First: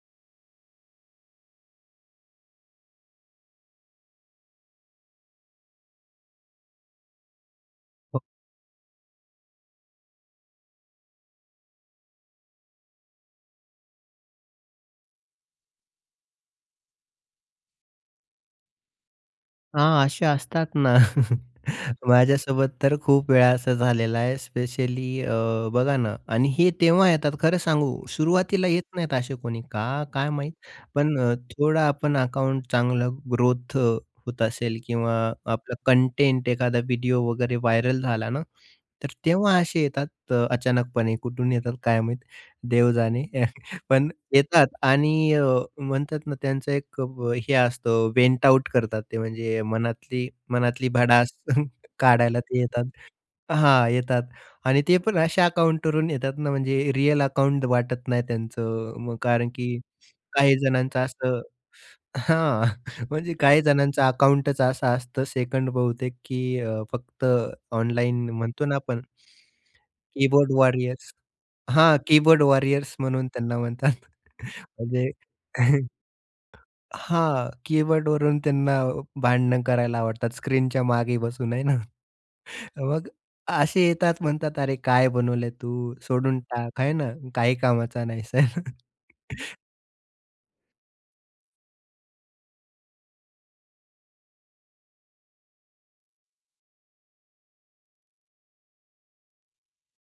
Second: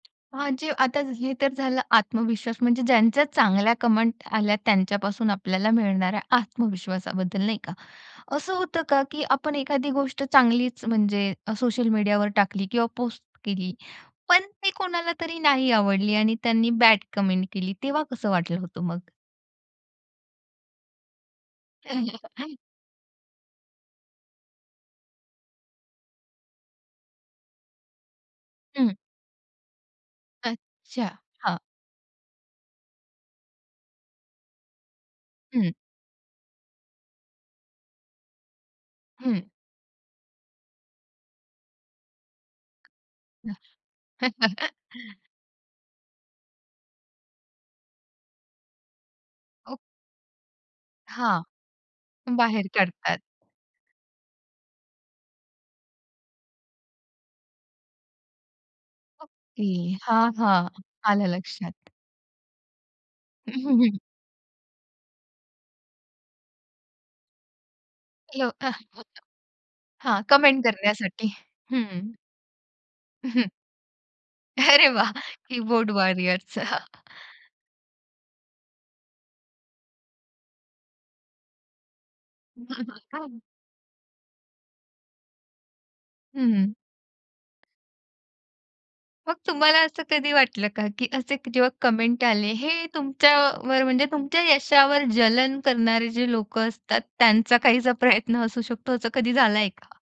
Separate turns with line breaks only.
हां जी, आता हे तर झालं आत्मविश्वास म्हणजे ज्यांच्या चांगल्या कमेंट आल्या, त्यांच्यापासून आपल्याला मिळणाऱ्या आत्मविश्वासाबद्दल नाही का?
हो.
असं होतं का की आपण एखादी गोष्ट चांगलीच म्हणजे सोशल मीडियावर टाकली किंवा पोस्ट केली. पण ते कोणाला तरी नाही आवडली आणि त्यांनी बॅड कमेंट केली, तेव्हा कसं वाटलं होतं मग?
हां, असे असतात ना. माझ्यासोबत तर खूप वेळा असं झालेलं आहे. स्पेशली अ, बघा ना. आणि हे तेव्हा येतात, खरं सांगू, सुरुवातीला येत
हं.
नाहीत असे कोणी, का काय माहीत.
अच्छा,
पण अ,
हां.
थोडा आपण अकाउंट चांगला ग्रोथ होत असेल किंवा
हं.
आपलं कंटेंट, एखादा व्हिडिओ वगैरे व्हायरल झाला ना. तर
हं.
तेव्हा असे येतात. अचानकपणे कुठून येतात काय माहीत. देव जाणे. पण येतात आणि अ, म्हणतात ना, त्यांचं एक अ, हे असतं, वेंट आउट करतात ते. म्हणजे
ओ.
मनातली मनातली भडास
हां,
काढायला ते
बाहेर
येतात.
काढतात.
हां, येतात आणि ते पण अशा अकाउंटवरून येतात ना, म्हणजे रिअल अकाउंट वाटत नाही त्यांचं. मग कारण
ओके,
की
हां,
काही
हां.
जणांचं
आलं
असं
लक्षात.
हां, म्हणजे
हं,
काही
हं, हं.
जणांचं अकाउंटच असं असतं. सेकंड बहुतेक, की अ, फक्त ऑनलाईन म्हणतो ना आपण
[unintelligible] हां,
कीबोर्ड
कमेंट
वॉरियर्स.
करण्यासाठी.
हां,
हं.
कीबोर्ड वॉरियर्स म्हणून त्यांना म्हणतात.
अरे
म्हणजे
वाह! कीबोर्ड वॉरियर्सचा.
हां, कीबोर्डवरून त्यांना भांडण करायला आवडतात. स्क्रीनच्या मागे बसून आहे ना? मग असे येतात, म्हणतात, "अरे, काय बनवलंय तू? सोडून
हं.
टाक. आहे ना? काही कामाचा नाहीस."
मग तुम्हाला असं कधी वाटलं का की असे जेव्हा कमेंट आले. हे तुमच्यावर म्हणजे तुमच्या यशावर जलन करणारे जे लोकं असतात, त्यांचा काहीसा प्रयत्न असू शकतो. असं कधी झालाय का?